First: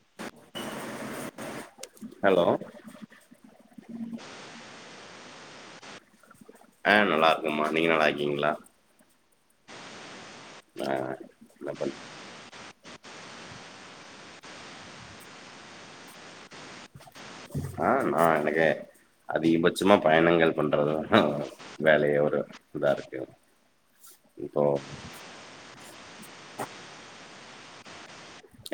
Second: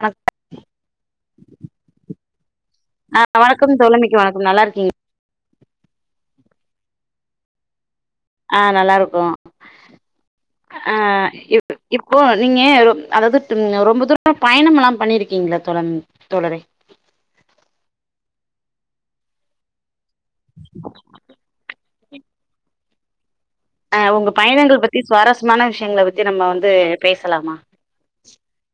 [unintelligible] Hello ஆ வணக்கம் தோழமைக்கு வணக்கம் நல்லா இருக்கீங் ஆ நல்லா இருக்கம்மா நீங்க நல்லார்க் ஆ நல்லா இருக்கோ ஆ என்ன இப் பண் இப்போ நீங்க ரொ அதாவது ரொம்ப தூரம் பயணம்லா பண்ணிருகீங்ளா தோழன் தோழரே ஆ நா எனக்கு அதிகபட்சமா பயணங்கள் பண்றதுதா வேலயே ஒரு இதாருக்கு ஆ உங்க பயணங்கள் பத்தி சுவாரஸ்யமான விஷயங்கள் பத்தி நம்ம து பேசலாமா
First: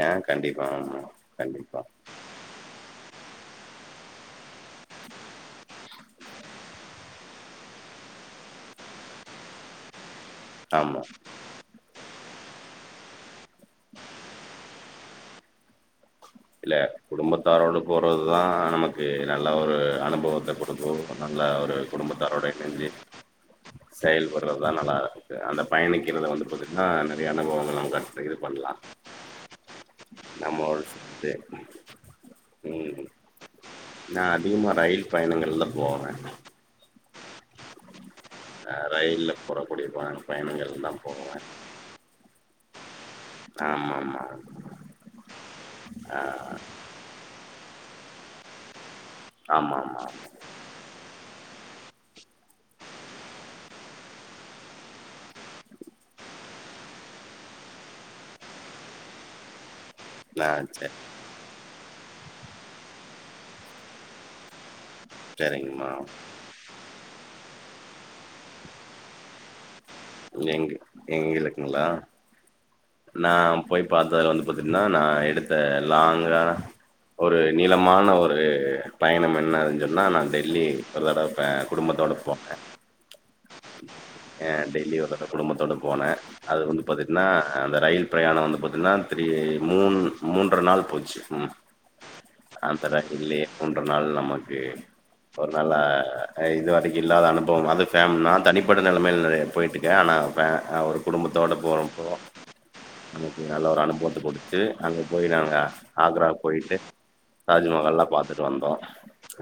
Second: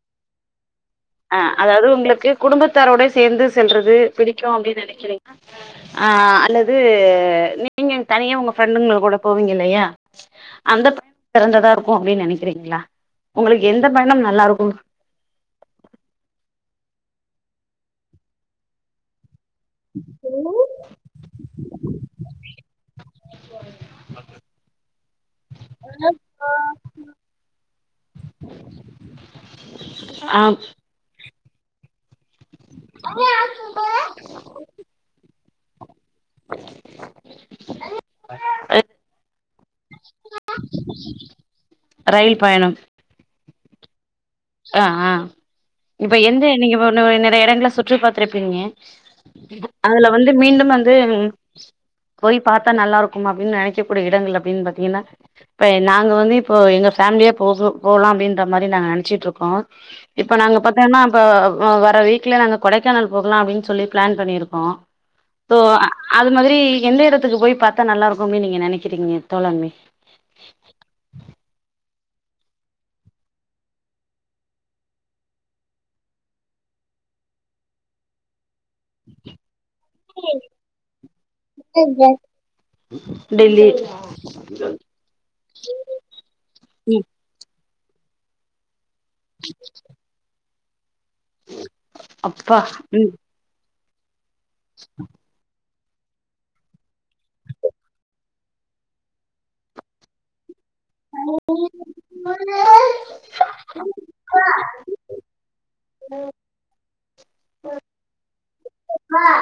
ஏ கண்டிப்பா ஆமா அ கண்டிப்பா அதாவது உங்ளுக்கு குடும்பத்தாரோட சேர்ந்து செல்றது பிடிக்கு அப்டினு நினைக்கிறீங்களா ஆ அல்லது நீங்க தனியா உங்க ஃப்ரெண்டுங்க கூட போவீங்க இல்லயா அந்த ஆமா பயணம் சிறந்ததா இருக்கும் அப்டினு நினைக்றீங்களா உங்களுக்கு எந்த பயணம் நல்லா இருக்கும் ல குடும்பத்தாரோட போறது தா நமக்கு நல்ல ஒரு அனுபவத்த கொடுக்கும் நல்ல ஒரு குடும்பத்தாரோட இணெஞ்சு செயல்பட்றதுதா நல்லா அந்த பயணிக்கிறத வந்து பாத்தீங்கனா நிறய அனுபவங்கள் நம்ம இது பண்ணலாம் ஆ நம்ம செர் அதிகமா ரயில் பயணங்கள்ல [unintelligible] போனே நா ரயில்ல போறக்குடியிர பயணங்கள் தா போவே ரயில் பயணம் ஆமாம்மா ஆ ஆ இப்ப எந்த நீங்க ப நெறய எடங்ள சுத்தி ற்று பாத்ருப்பீங்க ஆமாமா அதுல வந்து மீண்டும் வந்து ம் போய் பாத்தா நல்லாருக்கும் அப்டின் நெனைக்க கூடிய இடங்கள் அப்டின் பாத்தீங்கென்னா ப நாங்க வந்துப் இப்போ எங்க ஃபேமிலியே போகு போலாம்டின்ற மாரி நாங்க நெனச்சுட்ருக் கோ இப்ப ஆ நாங்க சே பாத்தன்னா அப்ப வ வர வீக் க்ல நாங்க கொடைக்கானல் போகலா அப்டின் சொல்லி ப்ளான் பண்ணியிருக்கோ தோ அ சேரிங்கம்மா அது மாதுரி எந்த எடத்துக்கு போய் பாத் த நல்லா இருக்குமி நீங்க நெனக்கிறீங்க தோழன்மி எங்க எங்களுக்குங்ளா நான் போய் பாத்தல வந்து பாத்தீங்கன்னா நா எடுத்த லாங்கா ஒரு நீளமான ஒரு பயணம் என்னதுன் சொன்னா நா டெல்லி ஒரு தடவ குடும்பத்தோட போன டெல்லி ஒரே ஒர் தடவை குடும்பத்தோட போனே அது வந்து பாத்திங்கன்னா அந்த ரயில் பிரயாணம் வந்து பாத்தன்னா த்ரீ மூணு மூண் ற நாள் போய் ச்சி ம் அப்பா அந்த ம் [unintelligible] ண்ற நாள் நமக் க் ஒர் நா ல்லா இது வரைக்கு இல்லாத அனுபவம் அது ஃபேம் நா தனிப்பட்ட நெலமை [unintelligible] போயிட்டுக்கே ஆனா ஃபே ஆ ஒரு குடும்பத்தோட போறப்போ நமக்கு நல்ல ஒரு அனுபவத்த குடுத் ச்சி அங்க போய் நாங்க ஆக்ரா போயிட்டு தாஜ்மஹால்லா பாத்துட்டு வந்தோ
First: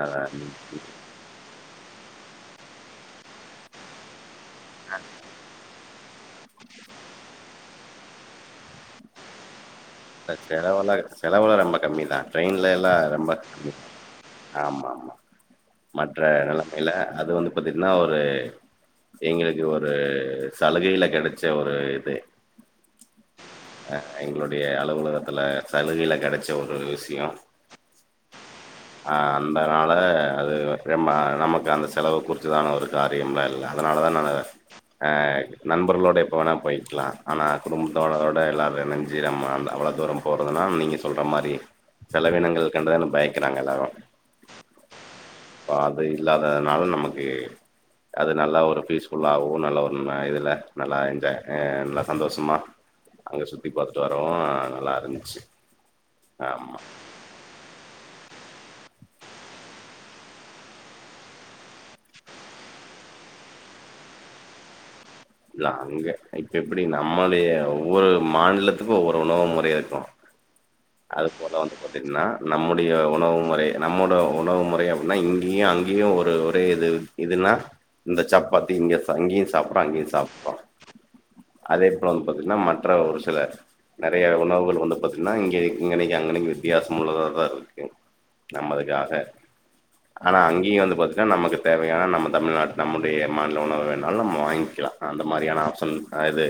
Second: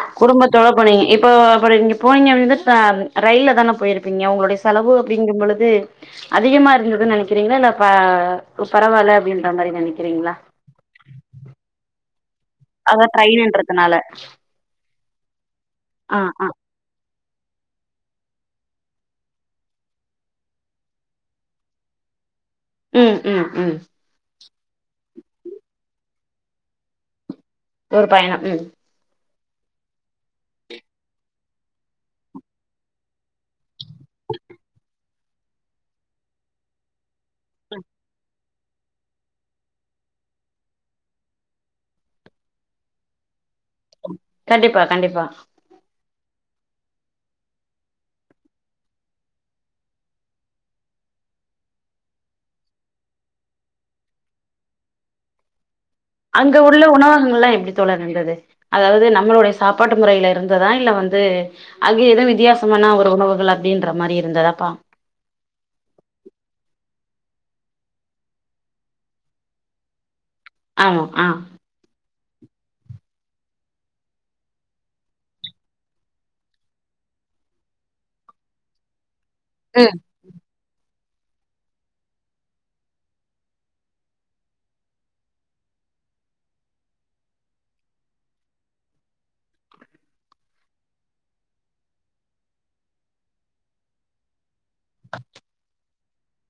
அ குடும்பத்தோட போனீங்க இப்போ அப்புடி நீங்க போனீங்க [unintelligible] [unintelligible] ரயில்ல தான போயிருப்பீங்க உங்களுடை செலவு அப்டிங்கும் பொழுது அதிகமா இருந்ததுன் நெனக்கிறீங்ளா இல்ல ப பரவால்ல அப்டின்ற மாரி நெனை அந்த செலவெல்லா செலவெல்லா ரொம்ப கம்மிதா ட்ரெயின்ல எல்லா அதா ரொம்ப கம்மி ட்ரெயின்ன்றதுனால ஆமாமா ஆ மற்ற ஆ நெலமைல அது வந்து பாத்தீங்கன்னா ஒரு எங்களுக்கு ஒரு சலுகையில கெடைச்ச ஒரு இது ம் ம் ம் உலகத்துல சலுகையில கெடைச்ச ஒரு விஷியோ ஒரு பயணம் ம் அ அந்தனால அது ரம்ப நமக்கு அந்த செலவு குறிச்சுதான ஒரு காரியமல்லா இல்ல அதனால நால அ நண்பர்களோட எப்ப வேணா போயிக்கலா ஆனா குடும்பத்தோடோட எல்லாரு பதினஞ்சு ரம்மாண்ட அவ்ளோ தூரம் போறதுன்னா நீங்க சொல்ற மாரி செலவினங்கள் கண்டுதான பய கண்டிப்பா கண்டிப்பா இப்ப அது இல்லாதனால நமக்கு அது நல்லா ஒரு பீஸ்ஃபுல்லாவு நல்ல ஒரு இதில நல்லா என்ஜா நல்லா சந்தோஷமா அங்க சுத்தி பாத்துட்டு வரவு நல்லா இருந்துச்சு அங்க ஆமா உள்ள உணவகங்கள்லா எப்டி தோழர் இருந்துது அதாவ்து நம்மளுடைய சாப்பாட் டு முறைல இருந்ததா இல்ல வந்து அங்க எதுவு வித்தியாசமான ஒரு உணவுகள் அப்டின்ற மாரி இருந்ததாப்பா இல்ல அங்க இப்ப எப்டி நம்மளிய ஒவ்வொரு மாநிலத்துக்கு ஒவ்வொரு உணவு முறையா இருக்கு ஆமா ஆ அதுப் போல வந்து பாத்தீங்னா நம்முடைய உணவு முறை நம்மோட உணவு முறை அப்டின்னா இங்கியு அங்கியு ஒரு ஒரே இது இதுன்னா இந்த சப்பாத்தி இங்க பங்கேயும் சாப்புட ம் அங்கேயு சாப் [inaudible] அதே போல வந்து பாத்தீங்கன்னா மற்ற ஒரு சில நெறைய உணவுகள் வந்து பாத்தீங்கன்னா இங்க இங்கனைக்கு அங்கனைக்கு வித்தியாசம் உள்ளதாக தா இருக்கு நம்மதுக்காக ஆனா அங்கேய வந்து பாத்தீங்கன்னா நமக்கு தேவையான நம்ம தமிழ்நாட்டு நம்முடைய மாநில உணவு வேணாலும் நம்ம வாங்கிக்கலா அந்த மாரியான ஆப்ஷன் அ இது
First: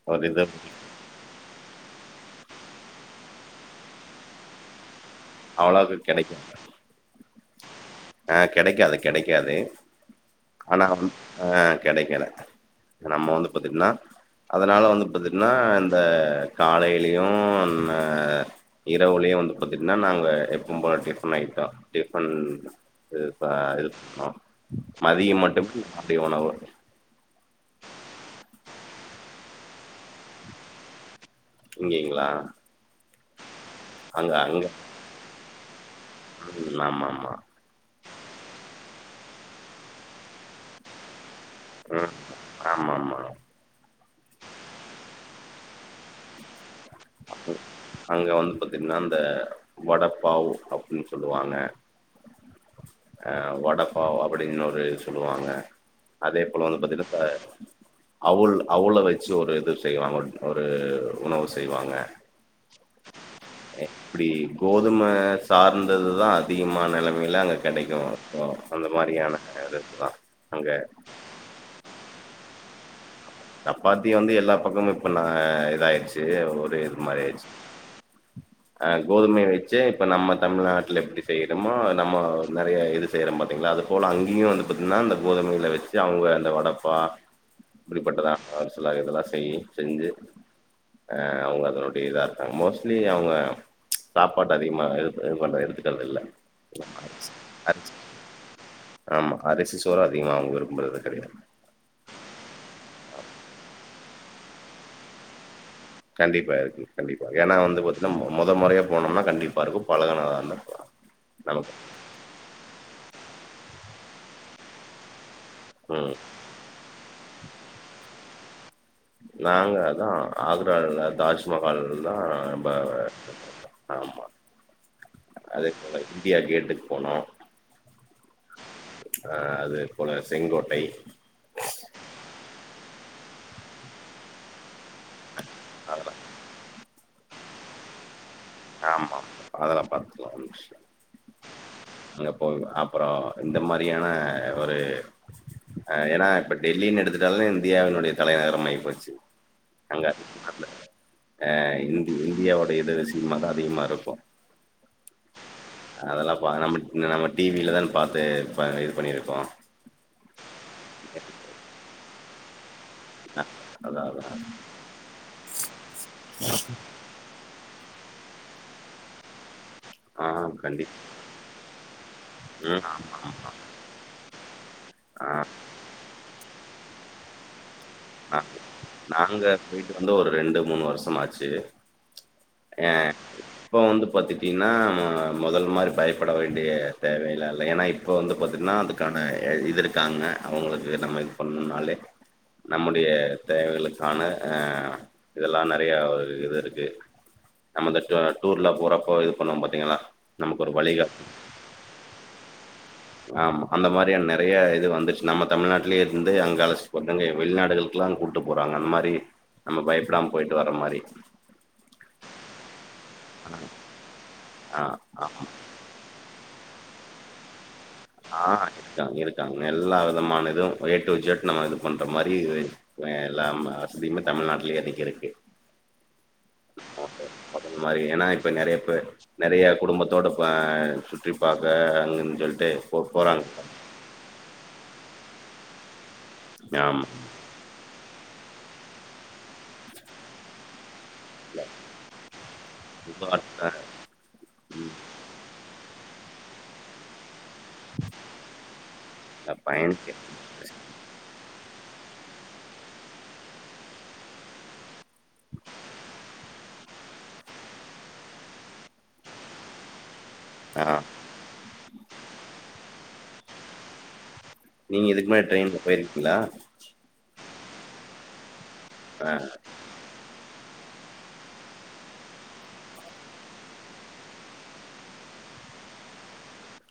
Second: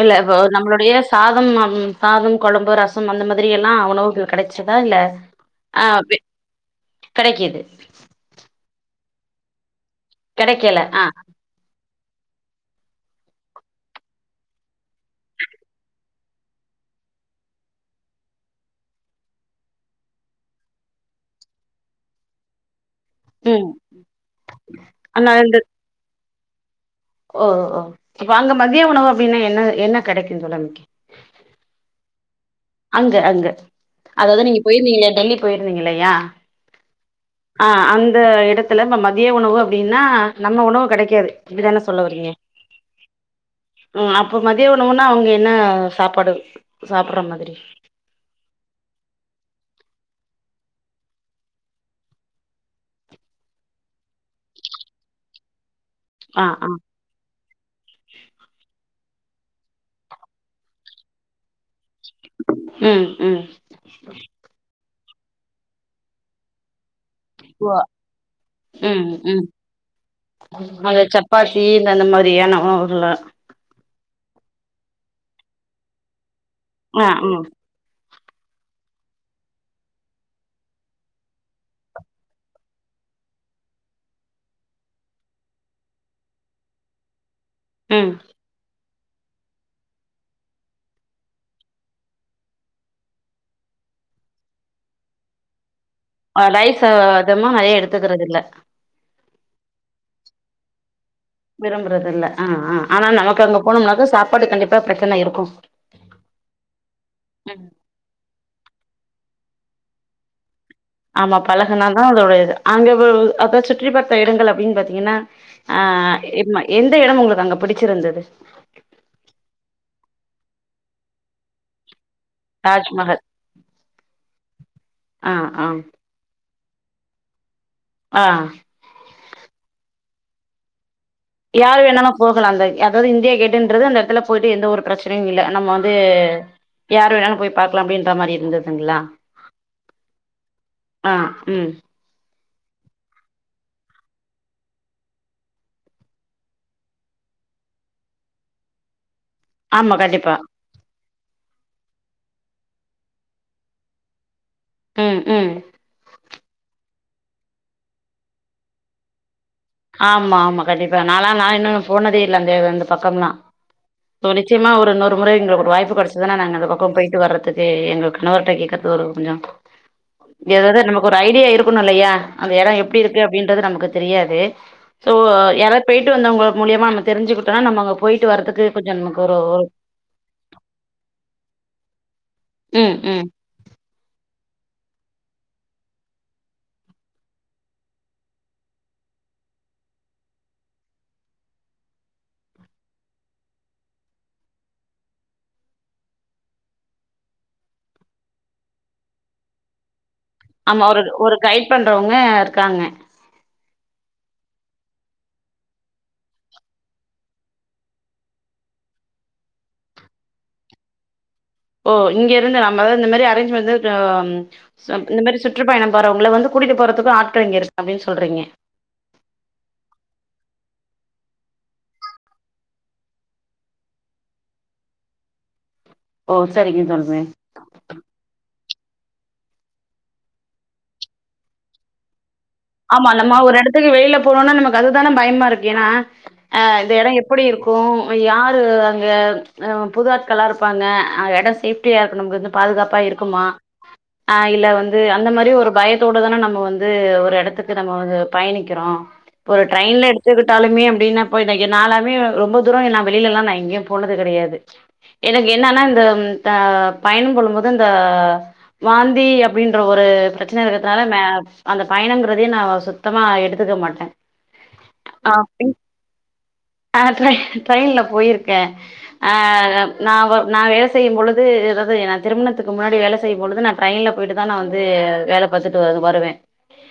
இல்ல ஒரு இப்ப இது நம்மளுடைய சாதம் நம் சாதம் கொழம்பு, ரசம், அந்த மாதிரி எல்லா உணவுகள் கெடைச்சுதா இல்ல அவளாது கெடைக்கு க்கிடு கெடைக்காது ஆனா ஆ ம் அஹ் கெடைக்கல நம்ம வந்து பாத்தீங்ன்னா அதனால வந்து பாத்தீன்னா இந்த காலையிலயு அ இரவுலயு வந்து பாத்தீங்கன்னா நாங்க எப்ப போல டிஃபன் ஐட்டோ டிஃபன் இது இப்ப ம் இது [inaudible] ஆனா மதியம் இந்த மட்டும் [inaudible] தெ உணவு ஓ ஹோ ஓ இப்ப அங்க மதிய உணவு அப்படின்னா என்ன என்ன கெடைக்கு தோழமைக்கு இங்கேங்ளா அங்க அங்க அதாவது நீங்க போயிருந்தீங்க டெல்லி போயிருந்தீங்கல்லையா ம் ஆமாமா. ஆ அந்த எடத்துல [unintelligible] திய உணவு அப்டின்னா நம்ம உணவு கெடைக்காது ப்டிதானே சொல்ல ம். வரீங்க ஆமாமா. ம் அப்ப மதிய உணவுன்னா அவங்க என்ன சாப்பாடு சாப்டுற மாதிரி அங்க வந்து பாத்தீங்கன்னா இந்த வடப்பாவ் அப்டின்னு சொல்லுவாங்க அஹ் வடப்பாவ் அப்படின்னு ஒரு இது சொல்லுவாங்க ஆ அதேப் போல ஆ வந்து பாத்தின்னா ப்ப அவுல் அவுல வச்சு ஒரு இது செய்வாங்க ஒரு உணவு செ ய்வாங்க ம் ம் தும சார்ந்ததுதா அதிகமா நெலமே ல அங்க ஓ கெடைக்கு அந்த ம் ம் மாரியான [inaudible] அங்க நம்ம ஊருல ப்பாத்தி வந்து எல்லா பக்கமு இப்ப நா இதாயிருச்சு ஒரு இது ஆ மாரி ம் ஆயிச்சி அஹ் கோதுமைய வச்சே இப்ப நம்ம தமிழ்நாட்ல எப்டி செய்றோமோ நம்ம நெறய இது செய்றோ பாத்தீங்ளா அது போல அங்கேயும் வந்து பாத்தீங்கன்னா அந்த கோதுமையில வச்சு அவங்க அந்த வடப்பா [unintelligible] ம் பட்டுதா [unintelligible] இதல்லாம் செய் செஞ்சு ஏ அவங்க அதனுடைய இதா இருக்காங்க மோஸ்ட்லி அவங்க சாப்பாட்ட அதிகமா இது பண்ற [unintelligible] அ ரைஸ்சு அரிசி அதல்லா நிறைய அரிசி எடுத்துக்குறது இல்ல ஆமா அரிசி சோறு அதிகமா அவங்க விரும்புறது கெடையாது விரும்புறது இல்ல ஆஹ் ஆஹ் ஆனா நமக்கு அங்க போனோம்னாக்க சாப்பாடு கண்டிப்பா பிரச்சனை இருக்கும் கண்டிப்பா இருக்கு கண்டிப்பா ஏன்னா வந்து [unintelligible] மொத மொறையா போனோம்னா கண்டிப்பா இருக்கும் பழகுனாதா ஆமா பழகுனா தா அதோடையது அங்க போ-அத சுற்றி பார்த் பேருந்துல அப்டின்னு பாத்தீங்கன்னா ம் ஆஹ் இருமா எந்த இடம் உங்களுக்கு அங்க பிடிச்சிருந்தது நாங்க அதா ஆக்ரால தாஜ்மஹால் ஆஹ் தாஜ்மஹல் [unintelligible] ஆமா ஆ ஆ அதே போல இந்தியா கேட்டுக் போனோம் ஆ ஆஹ் அதே போல செங்கோட்டை யார் வேணாலும் போகலாம் அந்த அதாவது இந்தியா கேட்டுன்றது அந்த இடத்துல போயிட்டு எந்த ஒரு பிரச் சனையும் இல்ல நம்ம வந்து யார் வேணாலும் போய் பாக்கலாம் அப்படின்ற மாரி இருந்ததுங்களா ஆமா ஆமா அதெல்லா பாத்துக்கலா ஒன்னு ஆ ம் [unintelligible] [unintelligible] அப்பறோ இந்த மாரியான ஒரு ஆ ஏன்னா இப்ப டெல்லின்னு எடுத்துட்டாலே இந்தியாவினுடைய தலைநகரம் ஆய் போச்சு ஆமா அங்க கண்டிப்பா [unintelligible] அ இந்தி இந்தியாவோட இதஸ் இனமதா அதிகமா இருக்கு ம் ம் [unintelligible] நம்ம டிவில தான பாத்து இப்ப இது பண்ணிருப்போ ஆமா ஆமா கண்டிப்பா நாலா நா இன்னு போனதே லந்தே வந்து பக்கம்னா அ அதா அதா ஸோ நிச்சயமா ஒரு இன்னொரு முறை எங்களுக்கு ஒரு வாய்ப்பு கெடச்சிதுன்னா நாங்க அந்த பக்கம் போயிட்டு வரத்துக்கு எங்கள்க்கு இன்னோர்ட்ட கேக்கறது ஒரு கொஞ்சோ ஆ எதாவது கண்டிப் நமக்கு ஒரு ஐடியா இருக்கணுயில்லையா அந்த எட ம் எப்டிருக்கு அப்டின்றது நமக்கு தெரியாது சோ யாராத் பொய்ட்டு வந்தவங்க மூலியமா [unintelligible] தெரிஞ்சுக்கிட்டோ நம்ம அங்கப் ஆ நாங்க போய்ட்டு வந்து ஒரு ரெண்டு மூணு வருசமாச்சி அ ம் ம் இப்போ வந்து பாத்தி தீன்னா ம மொதல் மாரி பயப்பட வேண்டிய தேவைலா இல்ல ஏன்னா இப்ப வந்து பாத்தின்னா அதுக்கான எ இதுருக்காங்க அவங்களுக்கு நம்ம எதும் பண்ணும்னாலே நம்முடைய தேவையளுக்கான ஆ இதெல்லா நெறையா ஒரு இதுயிருக்கு நம்ம இந்த ட் டூர்ல போறப்போ இது பண்ணுவோ பாத்தீங்களா நமக்கு ஆமா ஒரு வழிகாட்டு ஒரு கைட் பண்றவங்க இருக்காங்க ஆமா அந்த மாரியான நெறைய இது வந்துருச்சி நம்ம தமிழ்நாட்லயே இருந்து அங்க அழச்சிட்டுப்போறது [unintelligible] வெள்நாடுகளுக்கெல்லா கூட்டு போறாங்க அந்த மாரி நம்ம பயப்படாம போயிட்டு வர மாரி ஒ இங்கயிருந்த நம்மள இந்த மாரி அரேஞ்ச் வந்து ஆ ஆ [unintelligible] இந்த ஆ மாரி சுற்றுப்பயண போறவங்கள வந்து கூட்டிட்டு போற புது ஆட்கள் இங்க இருக் ஆஹ் ருக்காங் இருக்காங் எல்லா விதமான இதும் ஏ டு இஜெட் நம்ம இது பண்ற மாரி இது வ எல்லாம் வஸ்தியுமே தமிழ்நாட்லயே அதிகரிக்கு ஒ செரிங்க சொல்றே வச் நெறய குடும்பத்தோட ப சுற்றி பார்க்க அங்கன்சொல்ட்டு ஆமா நம்ம ஒரு எடத்துக்கு வெயில்ல போனோன்னா நமக்கு அதுதான பயம்மாருக் ஏனா. ஆ இந்த ஆமா எட எப்புடி இருக்கும் யார் [unintelligible] அங்க ஆ புது ஆட்களா இருப்பாங்க நா எடொ சேஃப்டியா இருக்கனும்கன்னு பாதுகாப்பா இருக்குமா அ இல்ல ம் வந்து அந்த மாரி ஒரு பய தோட தான நம்ம வந்து ஒரு எடத்து துக்கு நம்ம வந்து பயணிக்கிரோ இப்ப ஒரு ட்ரெயின்ல பயணிக்க எடுத்துக்கிட்டாலுமே அப்படின்னா போய் இன்னைக்கி நாளாமே ரொம்ப தூரம் ந வெளியல்லா நா எங்கேயு போனதுகெடையாது எனக்கு என்னன்னா இந்த அ பயணம் பண்ணும்போது இந்த வாந்தி அப்படின்ற ஒரு பிரச்சன ஆ இருக்கிறதுனால மே அந்த பயணங்கள் சுத்தமா எடுத்துக்க மாட்டேன் நீங்க இதுக்கு முன்னாட் ட்ரெயின்ல பொயிர்க்கிங்ளா ஆ ட்ரை ட்ரெயின்ல போயிருக்கே ஆஹ் நா வா நா வேலை செய்யு பொழுது அதாவது நா திருமணத்துக்கு முன்னாடி வேல செய்யும்பழுது நா ட்ரெயின்ல போயிட்டுதா நா வந்து வேலை பாத்துட்டு வரு வருவே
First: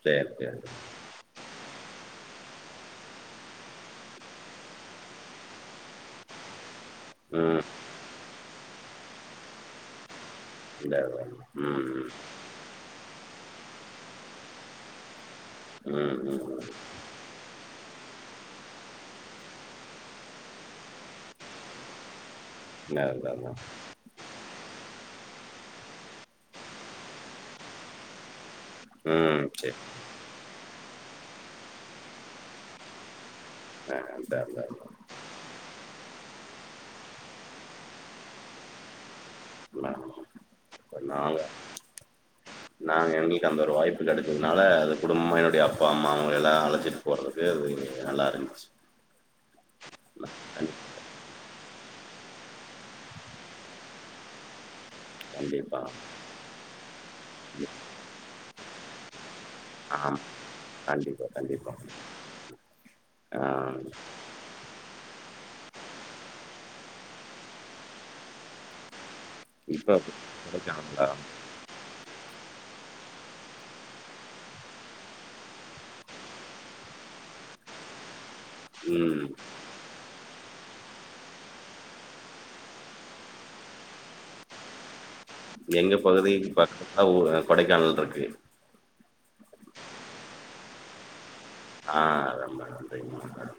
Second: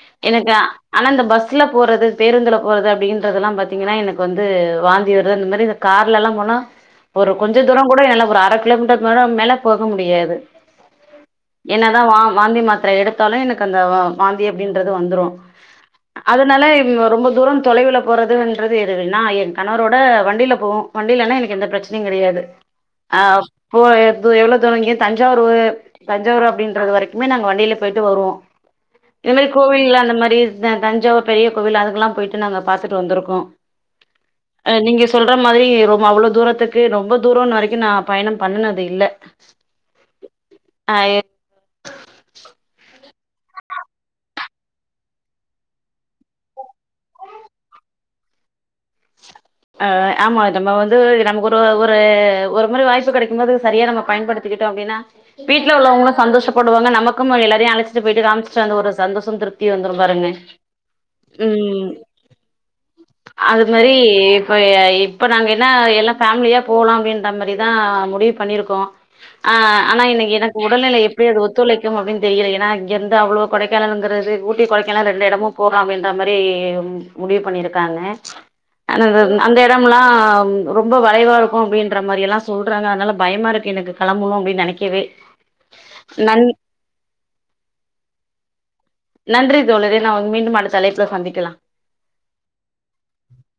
சேரி எனக்கு சேரி ஆனா இந்த பஸ்ல போறது பேருந்துல போறது அப்படின்றத எல்லா பாத்தீங்கன்னா எனக்கு வந்து வாந்தி வருது அந்த மாரி இந்த கார்லல்லா போனா ஒரு கொஞ்சொ ம் தூரொ கூட எல்ல ப்ரோ அரக் லம்ட மரம் மேலெப்போக முடியாது இந்த ம் என்னதா ம் வா வாந்தி மாத்ர எடுத்தாலு எனக் அந்த மாந்தி அப்டின்னு ன்றது வந்துரு ம் ம் அதனால ரொம்ப தூரம் தொலைவில்ல போறது உன்றது எதுவு நா என் கணவரோட வண்டில போவோ வண்டிலனா எனக்கு எந்த பிரச்னையு கெடையாது அதா அதா அஹ்ப்பொ து எவ்ளோ தூரங்கே தஞ்சாவ்ரூ தஞ்சாவூர் அப்டின்றது வரைக்குமே நாங்க வண்டிய்ல பொயிட்டு வருவோ உம் கோவில்ல அந்த மாரி இததா கொஞ்சாவ பெரிய கோவில் அக்கெல்லா போயிட்டு நாங்க பாத்துட்டு வந்திருகோ அதா அதா அஹ் நீங்க சொல்ற மாதிரி ரொம்ப அவ்ளோ தூரத்துக்கு ரொம்ப தூர வரைக்கு நா பயண பண்ணனது இல்ல ஆ ஆ இப்ப நால நான எங்களுக்கு அந்த ஒரு வாய்ப்பு கெடைச்சதுனால அது குடும்ப என்னுடைய அப்பா அம்மா அவங்கல்லா அழைச்சிட்டு போறதுக்கு அது நல்லாருந்துச்சு ஆஹ் ஆமா நம்ம வந்து நமக்கொரு ஒர் ப ஒரு மாரி வாய்ப்பு கெடைக்கும்போது சரியா நம்ம பயன்படுத்திக்கிட்டோ அப்டினா அப்படின்னா வீட்ல கண்டிப்பா உள்ளவங்களு சந்தோஷப்படுவாங்க நமக்கும் எல்லாரையு அழச்ட்டு பொயிட்டு காம்ச்ட்டு வந்த ஒரு சந்தோஷம் திருப்தி வந்துரும் ஆமா பாருங்க கண்டிப்பா கண்டிப்பா உம் ஆ அது மாதிரி அ இப்பொ நாங்க என்ன எல்லா ஃபேம்லியா போலா அப்டின்ற மாரிதா முடிவு பண்ணிருக்கோ ஆஹ் இப்ப ஆனா இன்னைக்கு எனக்கு உடல்நிலை கொடைக்கானலா எப்படி அது ஒத்துழைக்கு அப்படின்னு தெரியல ஏன்னா இங்கருந்து அவ்ளோ கொடைக்கானலுங்குறது ஊட்டி கொடைக்கானால் ரெண்டெடமு போகா அப்டின்ற மாரி முடிவு பண்ணிருக்காங்க உம் இப்பல்லா ரொம்ப வளைவா இருக்கு அப்டின்ற மாரி எல்லா சொல்றாங்க அதனால பயமா இருக்கு எனக்கு கெளம்பழு அப்டின்னு நெனைக்கவே எங்க பகுதின் நன் பாத்திங்னா ஒரு கொடைக்கானல் இருக்கு நன்றி தோழரே நா உ மீண்டு அந்த தலைப்புல சந்திக்கலா ஆஹ் ரம்ப ரம்பைங்க மேடம்